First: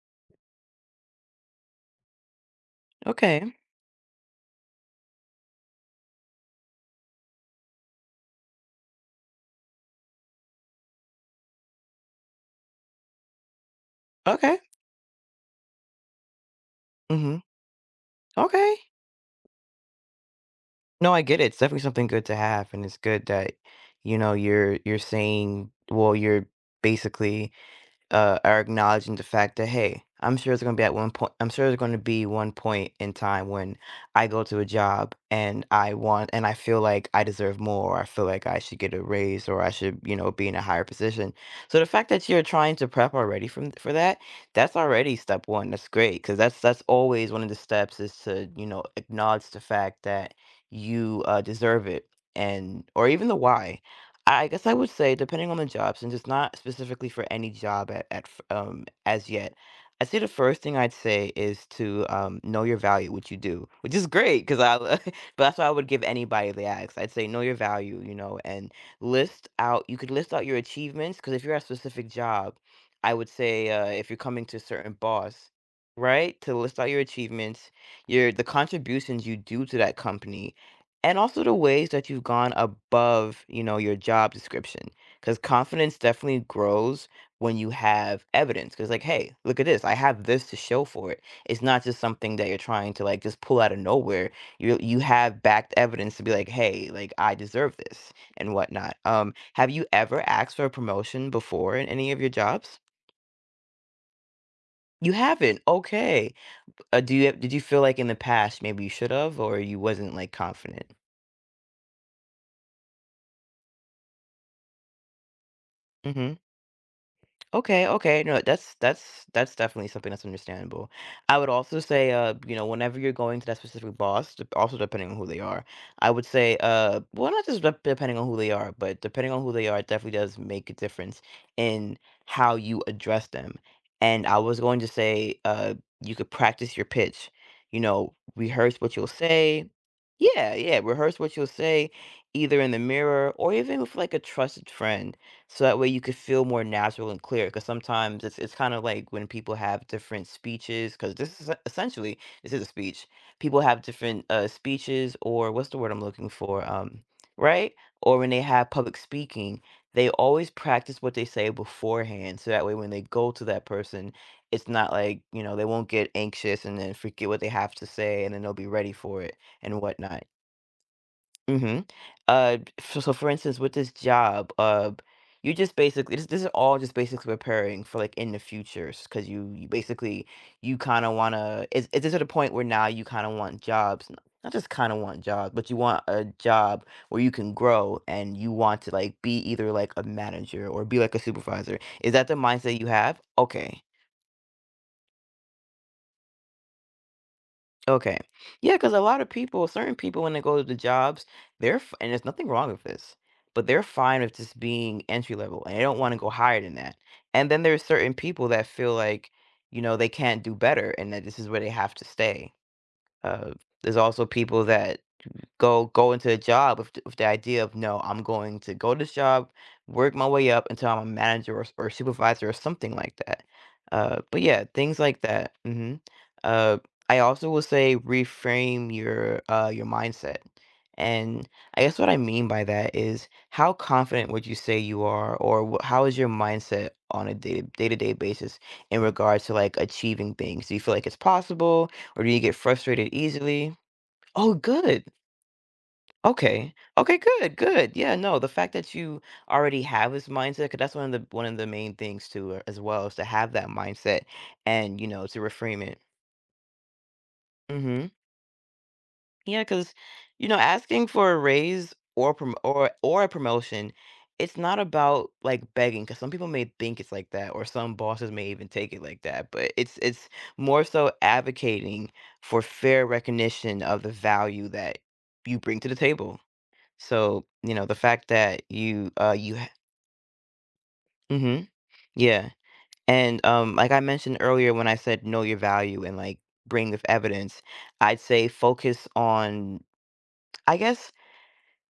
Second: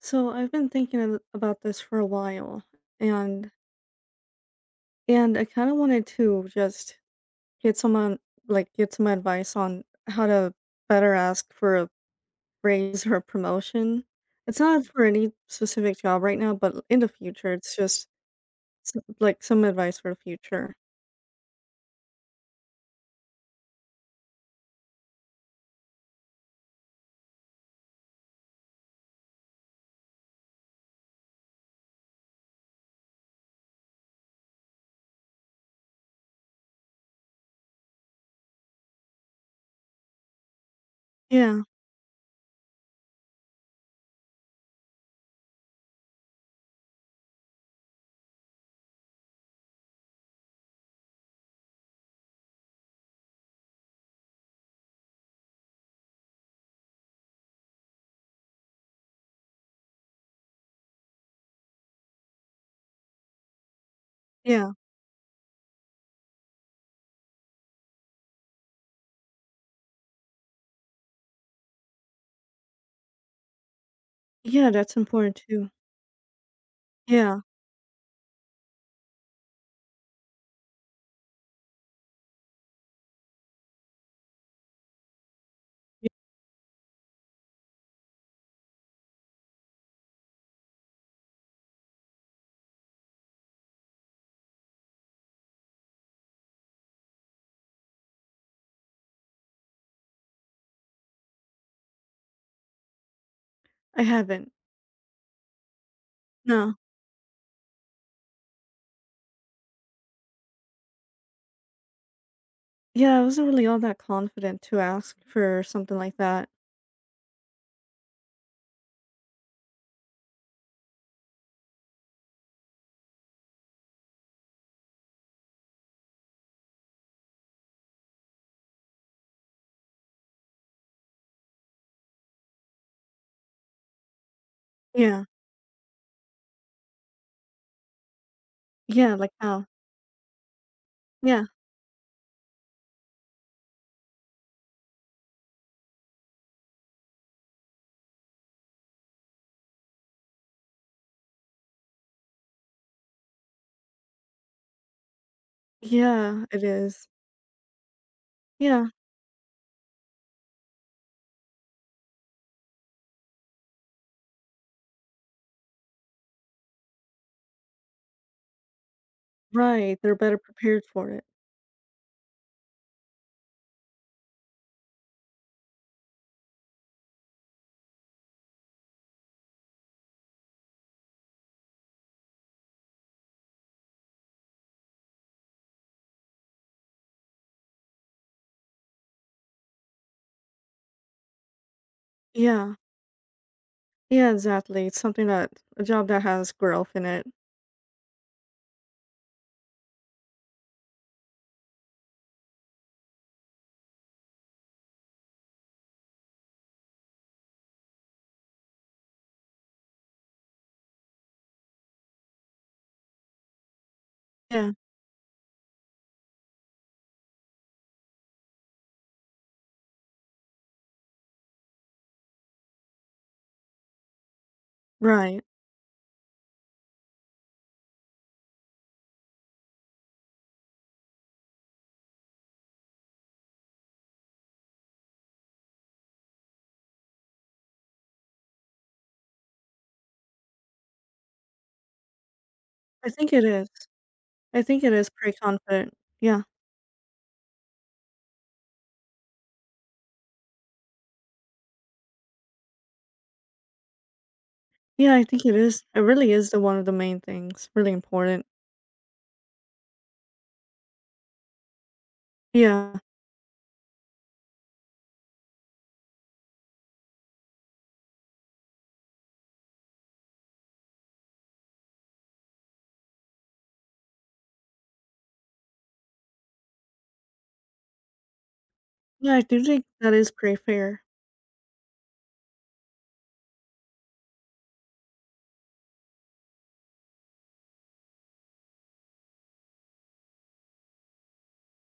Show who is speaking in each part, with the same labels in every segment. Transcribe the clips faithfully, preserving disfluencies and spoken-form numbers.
Speaker 1: So I've been thinking ab- about this for a while, and
Speaker 2: Okay.
Speaker 1: and I kind of wanted to just get someone like get some advice on how to better ask for a raise or a promotion.
Speaker 2: Okay.
Speaker 1: It's not for any specific job right now, but in the
Speaker 2: hmm
Speaker 1: future, it's just
Speaker 2: Okay.
Speaker 1: s- like some advice for the future.
Speaker 2: No, I get it. It's definitely something good to have, and it's good that you know you're you're saying well, you're basically uh, are acknowledging the fact that hey, I'm sure it's going to be at one point. I'm sure there's going to be one point in time when I go to a job and I want and I feel like I deserve more. Or I feel like I should get a raise or I should you know be in a higher position.
Speaker 1: Yeah,
Speaker 2: So the fact that you're trying to prep already from for that, that's already step one. That's great because that's that's always one of the steps is to you know acknowledge the fact that you uh, deserve it and or even the why I guess I would say depending on the jobs, and just not specifically for any job at, at f- um as yet. I'd say the first thing I'd say is to um, know your value, what you do, which is great because
Speaker 1: yeah,
Speaker 2: I. But that's why I would give anybody they ask. I'd say know your value, you know, and list out. You could list out your achievements because if you're at a specific job, I would say uh, if you're coming to a
Speaker 1: yeah.
Speaker 2: certain
Speaker 1: That's important
Speaker 2: boss,
Speaker 1: too.
Speaker 2: right, to list out your
Speaker 1: Yeah,
Speaker 2: achievements, your the contributions you do to that company, and also the ways that you've gone above, you know, your job description. Because confidence
Speaker 1: yeah,
Speaker 2: definitely grows when you have evidence. Because, like, hey, look at this. I have this to show for it. It's not just something that you're trying to like just pull out of nowhere. You you have backed evidence to be like, hey, like I deserve this and whatnot. Um, have you ever asked for a promotion before in any of your jobs?
Speaker 1: I haven't.
Speaker 2: You haven't. Okay.
Speaker 1: No.
Speaker 2: Uh, do you did you feel like in the past maybe you should have or you wasn't like confident?
Speaker 1: Yeah, I wasn't really all that confident to ask for something like
Speaker 2: hmm
Speaker 1: that.
Speaker 2: Okay, okay. No, that's that's that's definitely something that's understandable. I would also say, uh, you know, whenever you're going to that specific boss, dep- also depending on who they are, I would say, uh, well, not just dep- depending on who they are, but depending on who they are, it definitely does make a difference in how you address them. And I was going to
Speaker 1: Yeah,
Speaker 2: say, uh, you could practice your pitch. You know, rehearse what you'll
Speaker 1: yeah. Like how?
Speaker 2: say. Yeah, yeah, rehearse what
Speaker 1: Yeah.
Speaker 2: you'll say, either in the mirror or even with like a trusted friend so that way you could feel more natural and clear because sometimes it's, it's kind of like when people have different speeches because this is essentially this is a speech people have different uh speeches or what's the word I'm looking
Speaker 1: Yeah, it
Speaker 2: for um
Speaker 1: is.
Speaker 2: right or when they have
Speaker 1: Yeah,
Speaker 2: public speaking they always practice what they say beforehand so that way when they go to that person it's not like you know they won't get anxious and then forget what they have to say and then they'll be ready for it and
Speaker 1: right, they're
Speaker 2: whatnot.
Speaker 1: better prepared for it.
Speaker 2: Mhm. Uh, f So for instance, with this job, uh, you just basically this this is all just basically preparing for, like, in the cause you you basically you kinda wanna is is this at a point where now you kinda want jobs n not just kinda want jobs, but you want a job where you can grow and you want to, like, be either, like, a manager or be, like, a supervisor. Is that the
Speaker 1: Yeah.
Speaker 2: mindset you have? Okay.
Speaker 1: Yeah, exactly, it's something that a job that has growth in it.
Speaker 2: Okay. Yeah, because a lot of people, certain people, when they go to the jobs, they're, f- and there's nothing wrong with this, but they're fine with just being entry level and they don't want to go higher than that. And then there's certain people that feel like, you know, they can't do better and that this is where they have to stay. Uh, there's also people
Speaker 1: Yeah,
Speaker 2: that go go into a job with th- with the idea of no, I'm going to go to this job, work my way up until I'm a manager or, s- or supervisor or something like that. Uh, but yeah, things like
Speaker 1: right.
Speaker 2: that. hmm Uh, I also will say reframe your uh your mindset, and I guess what I mean by that is how confident would you say you are, or wh- how is your mindset on a day day to day basis in regards to like achieving things? Do you feel like it's possible, or do you get frustrated
Speaker 1: I think it is.
Speaker 2: easily? Oh,
Speaker 1: I think it
Speaker 2: good.
Speaker 1: is pretty confident. Yeah.
Speaker 2: Okay. Okay, good, good. Yeah, no, the fact that you already have this mindset, 'cause that's one of the one of the main things too, uh, as well, is to have that mindset and, you
Speaker 1: Yeah, I
Speaker 2: know, to
Speaker 1: think it
Speaker 2: reframe
Speaker 1: is. It
Speaker 2: it.
Speaker 1: really is the one of the main things, really
Speaker 2: Mhm.
Speaker 1: important.
Speaker 2: Yeah, 'cause, you know, asking for a raise or prom or
Speaker 1: Yeah.
Speaker 2: or a promotion, it's not about, like, begging, 'cause some people may think it's like that, or some bosses may even take it like that, but it's it's more so advocating for fair recognition of the value that you bring to the table. So, you know, the fact that you, uh,
Speaker 1: Yeah, I
Speaker 2: you
Speaker 1: do think that is pretty fair.
Speaker 2: mm mhm, yeah, and, um, like I mentioned earlier when I said know your value and, like, bring with evidence, I'd say focus on I guess,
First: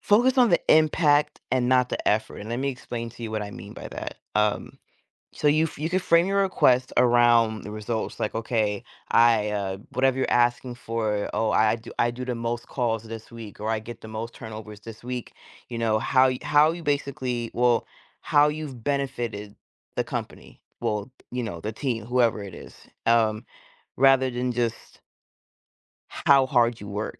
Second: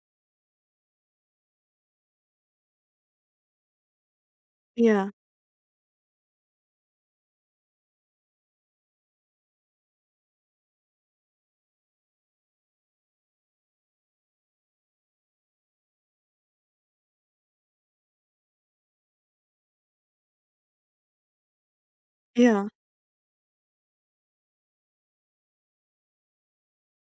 Speaker 2: focus on the impact and not the effort, and let me explain to you what I mean by that, um
Speaker 1: Yeah.
Speaker 2: so you f you could frame your request around the results, like, "Okay, I, uh" whatever you're asking for, "Oh, I do I do the most calls this week," or, "I get the most turnovers this week." You know, how y how you basically well, how you've benefited the company, well, you know, the team, whoever it
Speaker 1: Yeah.
Speaker 2: is, um, rather than just how hard you work.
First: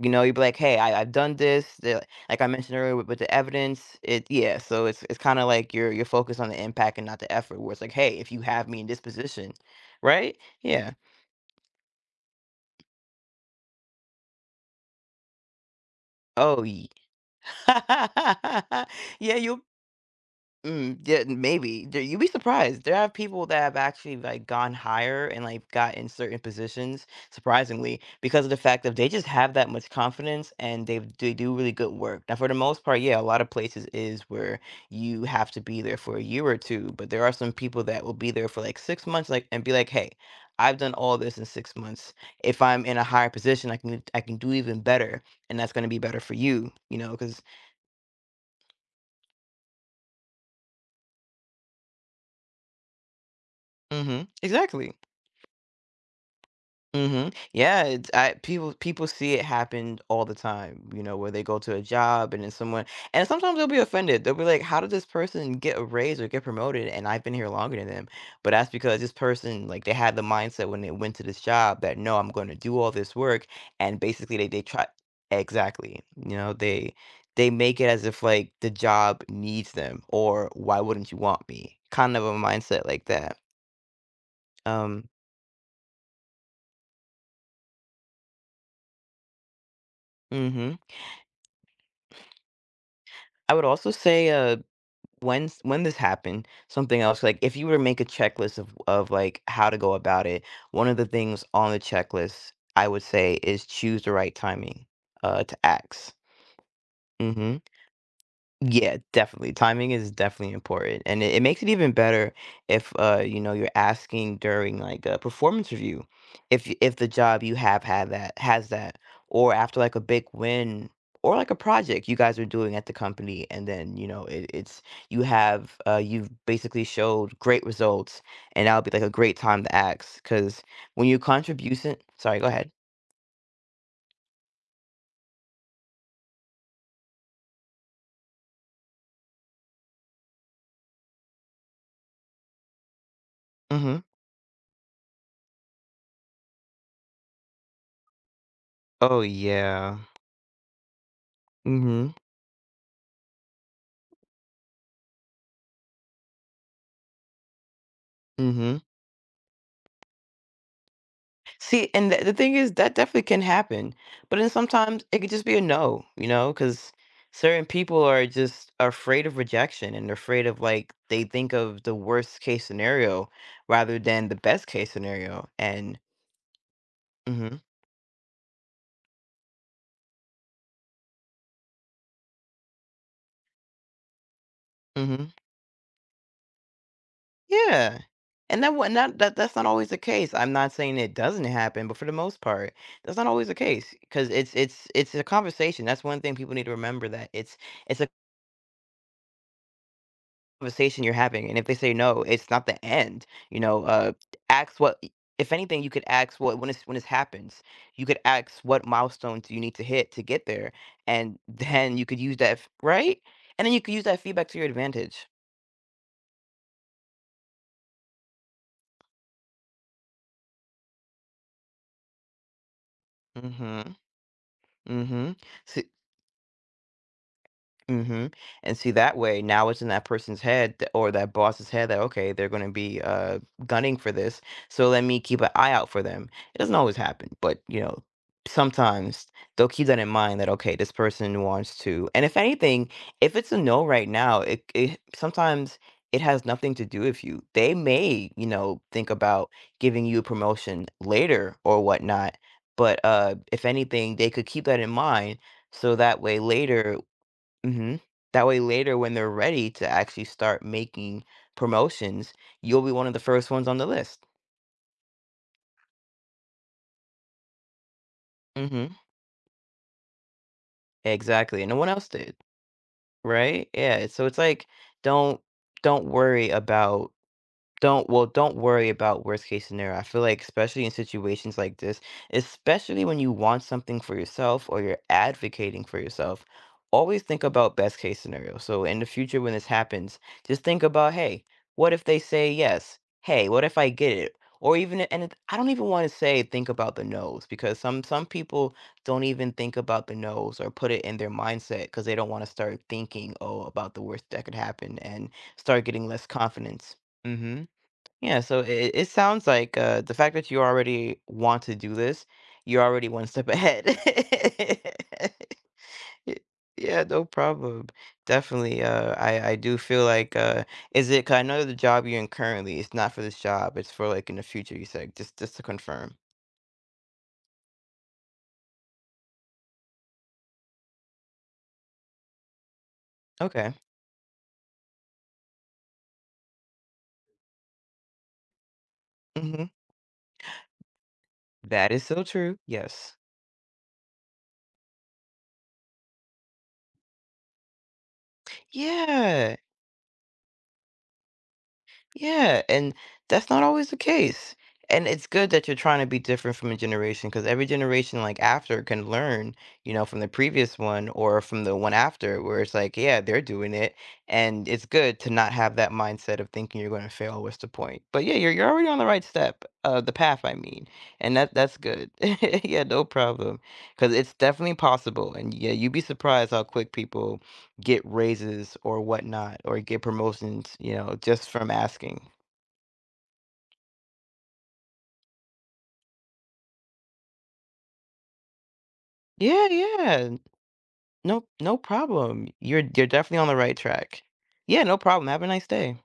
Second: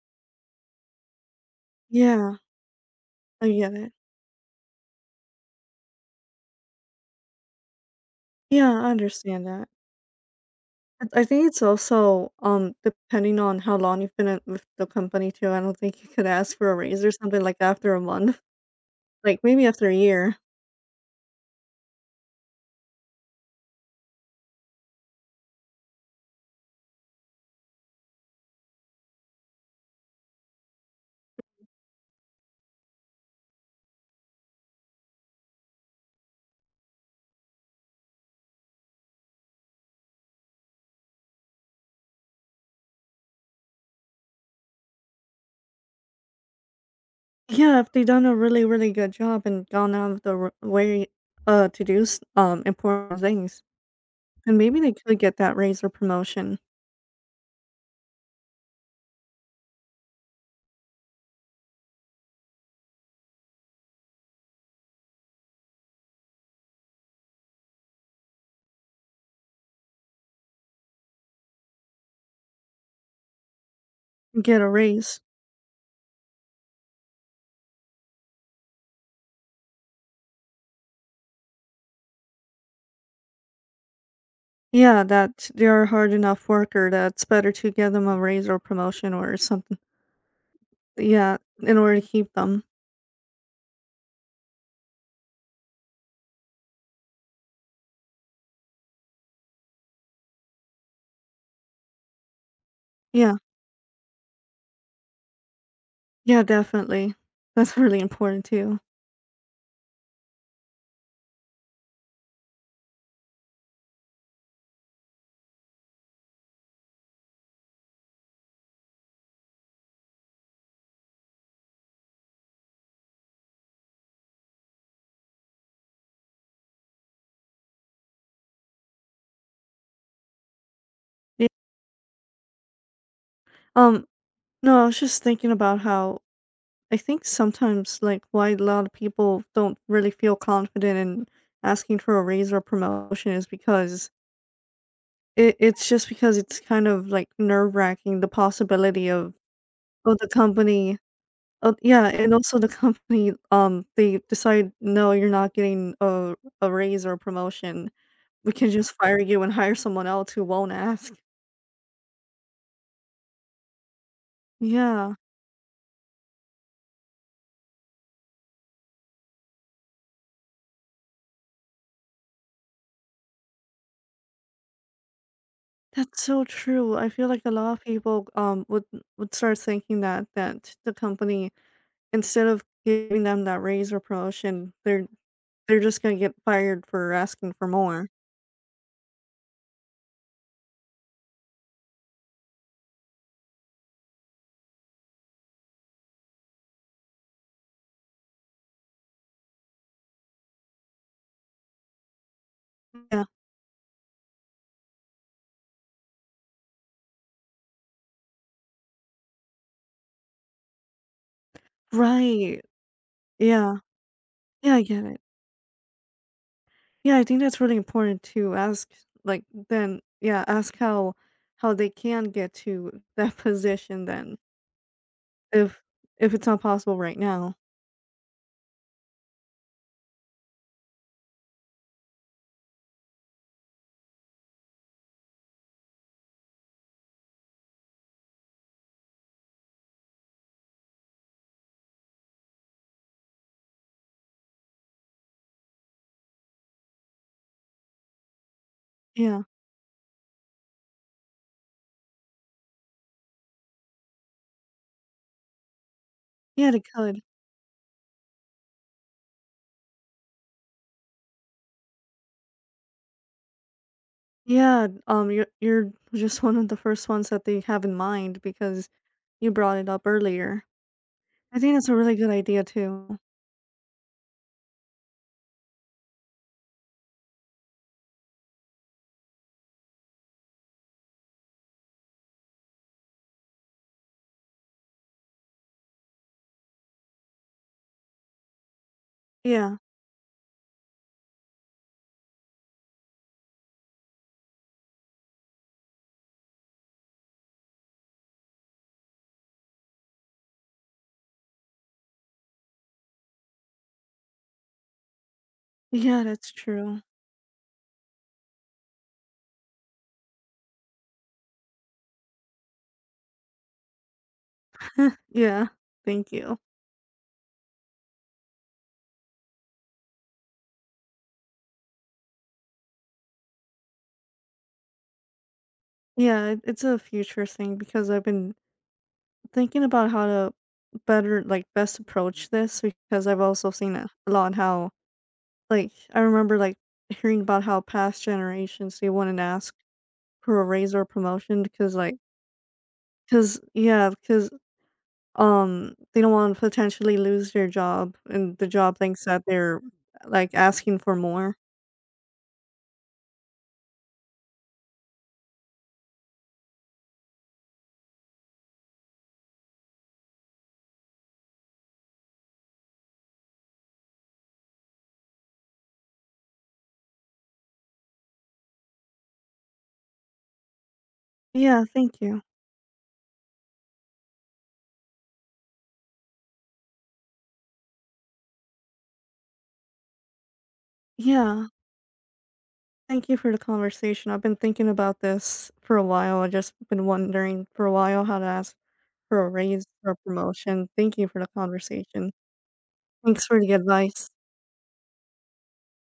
Speaker 2: You know, you'd be like, "Hey, I I've done this." The
Speaker 1: Yeah,
Speaker 2: like I mentioned earlier with, with the
Speaker 1: I get it.
Speaker 2: evidence, it yeah. So it's it's kind of like you're you're focused on the impact and not the effort. Where it's like, "Hey, if you have
Speaker 1: Yeah,
Speaker 2: me in
Speaker 1: I
Speaker 2: this
Speaker 1: understand
Speaker 2: position,
Speaker 1: that.
Speaker 2: right? Yeah.
Speaker 1: I I think it's also, um, depending on how long you've been at with the company too, I don't think you could ask
Speaker 2: Oh,
Speaker 1: for a
Speaker 2: ye-
Speaker 1: raise or something like after a month,
Speaker 2: yeah.
Speaker 1: like,
Speaker 2: You
Speaker 1: maybe after a year.
Speaker 2: Mm, yeah, maybe. There you'd be surprised. There are people that have actually, like, gone higher and, like, got in certain positions, surprisingly, because of the fact that they just have that much confidence and they they do really good work. Now for the most part, yeah, a lot of places is where you have to be there for a year or two, but there are some people that will be there for, like, six months, like and be like, "Hey, I've done all this in six months. If I'm in a higher position, I can I can do even better, and that's gonna be better for you," you know?" Because, know, 'cause
Speaker 1: Yeah, if they done a really, really good job and gone out of the r way, uh, to do s um, important things,
Speaker 2: Mhm,
Speaker 1: and maybe they
Speaker 2: exactly.
Speaker 1: could get that raise or promotion,
Speaker 2: Mhm. Yeah, it's I people people see it happen all the time, you know, where they go to a job and then someone and sometimes they'll be offended. They'll be like, "How did this person get a raise or get promoted and I've been here longer than them?" But that's because this person, like, they had the mindset when they went to this job that, "No, I'm going to do all this work." And basically they they
Speaker 1: get a
Speaker 2: try
Speaker 1: raise.
Speaker 2: exactly. You know, they they make it as if like the job needs them or why wouldn't you want me? Kind of a mindset like that.
Speaker 1: Yeah,
Speaker 2: Um,
Speaker 1: that they're a hard enough worker that it's better to give them a raise or promotion or something.
Speaker 2: mhm.
Speaker 1: Yeah, in order to keep them.
Speaker 2: I would also say, uh when s when this happened, something else, like, if you were to make a checklist of of, like, how to go about it, one of the things on the checklist, I would say,
Speaker 1: Yeah.
Speaker 2: is choose the right timing, uh, to act.
Speaker 1: Yeah, definitely. That's really important too.
Speaker 2: Yeah, definitely. Timing is definitely important, and it, it makes it even better if uh you know you're asking during like a performance review, if y- if the job you have had that has that, or after like a big win or like a project you guys are doing at the company, and then you know it, it's you have uh you've basically showed great results, and that'll be like a great time to ask because when you
Speaker 1: Yeah.
Speaker 2: contribution, sorry, go ahead.
Speaker 1: Um, no, I was just thinking about how I think sometimes like why a lot of people don't really feel confident in asking for a raise or promotion is
Speaker 2: Mm-hmm.
Speaker 1: because it, it's just because it's kind of like nerve wracking the possibility
Speaker 2: Oh
Speaker 1: of
Speaker 2: yeah.
Speaker 1: of the company. Uh, yeah,
Speaker 2: Mm-hmm.
Speaker 1: and also the company, um, they decide, "No, you're not getting a a raise or a promotion. We can
Speaker 2: Mm-hmm.
Speaker 1: just fire you and hire someone else who won't ask."
Speaker 2: See, and the the thing is that definitely can happen, but then sometimes
Speaker 1: Yeah,
Speaker 2: it could just be a no, you know, because certain people are just afraid of rejection and they're afraid of like they think of the worst case scenario rather than the best case scenario. And
Speaker 1: that's so true. I feel like a
Speaker 2: hmm
Speaker 1: lot of people, um, would would start thinking that that the company, instead of giving them that raise or promotion, they're
Speaker 2: hmm
Speaker 1: they're just gonna get fired for asking for
Speaker 2: yeah,
Speaker 1: more.
Speaker 2: and that what not that that's not always the case. I'm not saying it doesn't happen, but for the most part, that's not always the case because it's it's it's a conversation. That's one thing people need to remember that it's it's a conversation you're having, and if they say no, it's not the
Speaker 1: Yeah.
Speaker 2: end. You know, uh, ask what if anything you could ask what when it's when this happens, you could ask what milestones you need to hit to get there, and then you could use that
Speaker 1: Right.
Speaker 2: f- right, and then
Speaker 1: Yeah.
Speaker 2: you could use that feedback to your
Speaker 1: Yeah, I get it.
Speaker 2: advantage.
Speaker 1: Yeah, I think that's really important to ask like then yeah, ask how how they can get to that
Speaker 2: Mm-hmm.
Speaker 1: position then
Speaker 2: Mm-hmm. So,
Speaker 1: if if it's not possible right now.
Speaker 2: Mhm, and see, that way, now it's in that person's head th or that boss's head that, "Okay, they're gonna be, uh, gunning for this, so let me keep an eye out for them." It doesn't always happen, but, you know, sometimes they'll keep that in mind that, "Okay, this person wants to" and if anything, if it's a no right now, it it sometimes it has nothing to do with you. They may, you know, think
Speaker 1: Yeah.
Speaker 2: about giving you a promotion later or whatnot, but, uh, if anything, they could keep that in mind so that way
Speaker 1: Yeah, they
Speaker 2: later.
Speaker 1: could.
Speaker 2: Mhm. That way later when they're ready to actually start making promotions, you'll be one of the first ones on the list.
Speaker 1: Yeah, um you're you're just one of the first ones that they have in mind because
Speaker 2: Mhm.
Speaker 1: you brought it up earlier. I
Speaker 2: Exactly, no
Speaker 1: think
Speaker 2: one
Speaker 1: that's a
Speaker 2: else
Speaker 1: really good
Speaker 2: did,
Speaker 1: idea too.
Speaker 2: right? Yeah, so it's like, don't don't worry about Don't well, don't worry about worst case scenario. I feel like especially in situations like this, especially when you want something for yourself or you're advocating for yourself, always think about best case scenario. So in the future when this
Speaker 1: Yeah.
Speaker 2: happens, just think about, hey, what if they say yes? Hey, what if I get it? Or even and it, I don't even want to say think about the no's because some some people don't even think about the no's or put it in their mindset because they don't want to start thinking, oh, about the worst that could happen and start getting
Speaker 1: Yeah,
Speaker 2: less
Speaker 1: that's
Speaker 2: confidence.
Speaker 1: true.
Speaker 2: Mm-hmm. Yeah, so it, it sounds like uh, the fact that you already want to do this, you're already one step ahead.
Speaker 1: yeah. Thank
Speaker 2: Y-
Speaker 1: you.
Speaker 2: Yeah, no problem. Definitely. Uh, I I do feel like uh, is it? Cause I know the job you're in currently. It's not for this job. It's for like in the future. You said just just to confirm.
Speaker 1: Yeah, it, it's a future thing because I've been thinking about how to better like best approach this because I've also
Speaker 2: Okay.
Speaker 1: seen a a lot how like I remember like hearing about how past generations they wouldn't
Speaker 2: Mm-hmm.
Speaker 1: ask for a raise or promotion
Speaker 2: That
Speaker 1: because
Speaker 2: is
Speaker 1: like
Speaker 2: so true. Yes.
Speaker 1: because yeah because um they don't want to potentially lose their job and the job thinks that
Speaker 2: Yeah.
Speaker 1: they're like asking for more.
Speaker 2: Yeah, and that's not always the case. And it's good that you're trying to be different from a generation because every generation, like after, can learn, you know, from the previous one or from the one after, where it's like, yeah, they're doing it. And it's good to not have that mindset of thinking you're going to fail. What's the point? But yeah, you're, you're already on the right step, uh, the path, I mean. And that that's
Speaker 1: Yeah,
Speaker 2: good.
Speaker 1: thank you.
Speaker 2: Yeah, no problem. Because it's definitely possible. And yeah, you'd be surprised how quick people get raises or whatnot or get promotions, you know, just
Speaker 1: Yeah,
Speaker 2: from asking.
Speaker 1: thank you for the conversation. I've been thinking about this for a while. I just been wondering for a while how to ask for a
Speaker 2: Yeah,
Speaker 1: raise or a
Speaker 2: yeah.
Speaker 1: promotion. Thank you for
Speaker 2: No,
Speaker 1: the
Speaker 2: no
Speaker 1: conversation.
Speaker 2: problem. You're you're definitely
Speaker 1: Thanks
Speaker 2: on the
Speaker 1: for the
Speaker 2: right track.
Speaker 1: advice.
Speaker 2: Yeah, no problem. Have a nice day.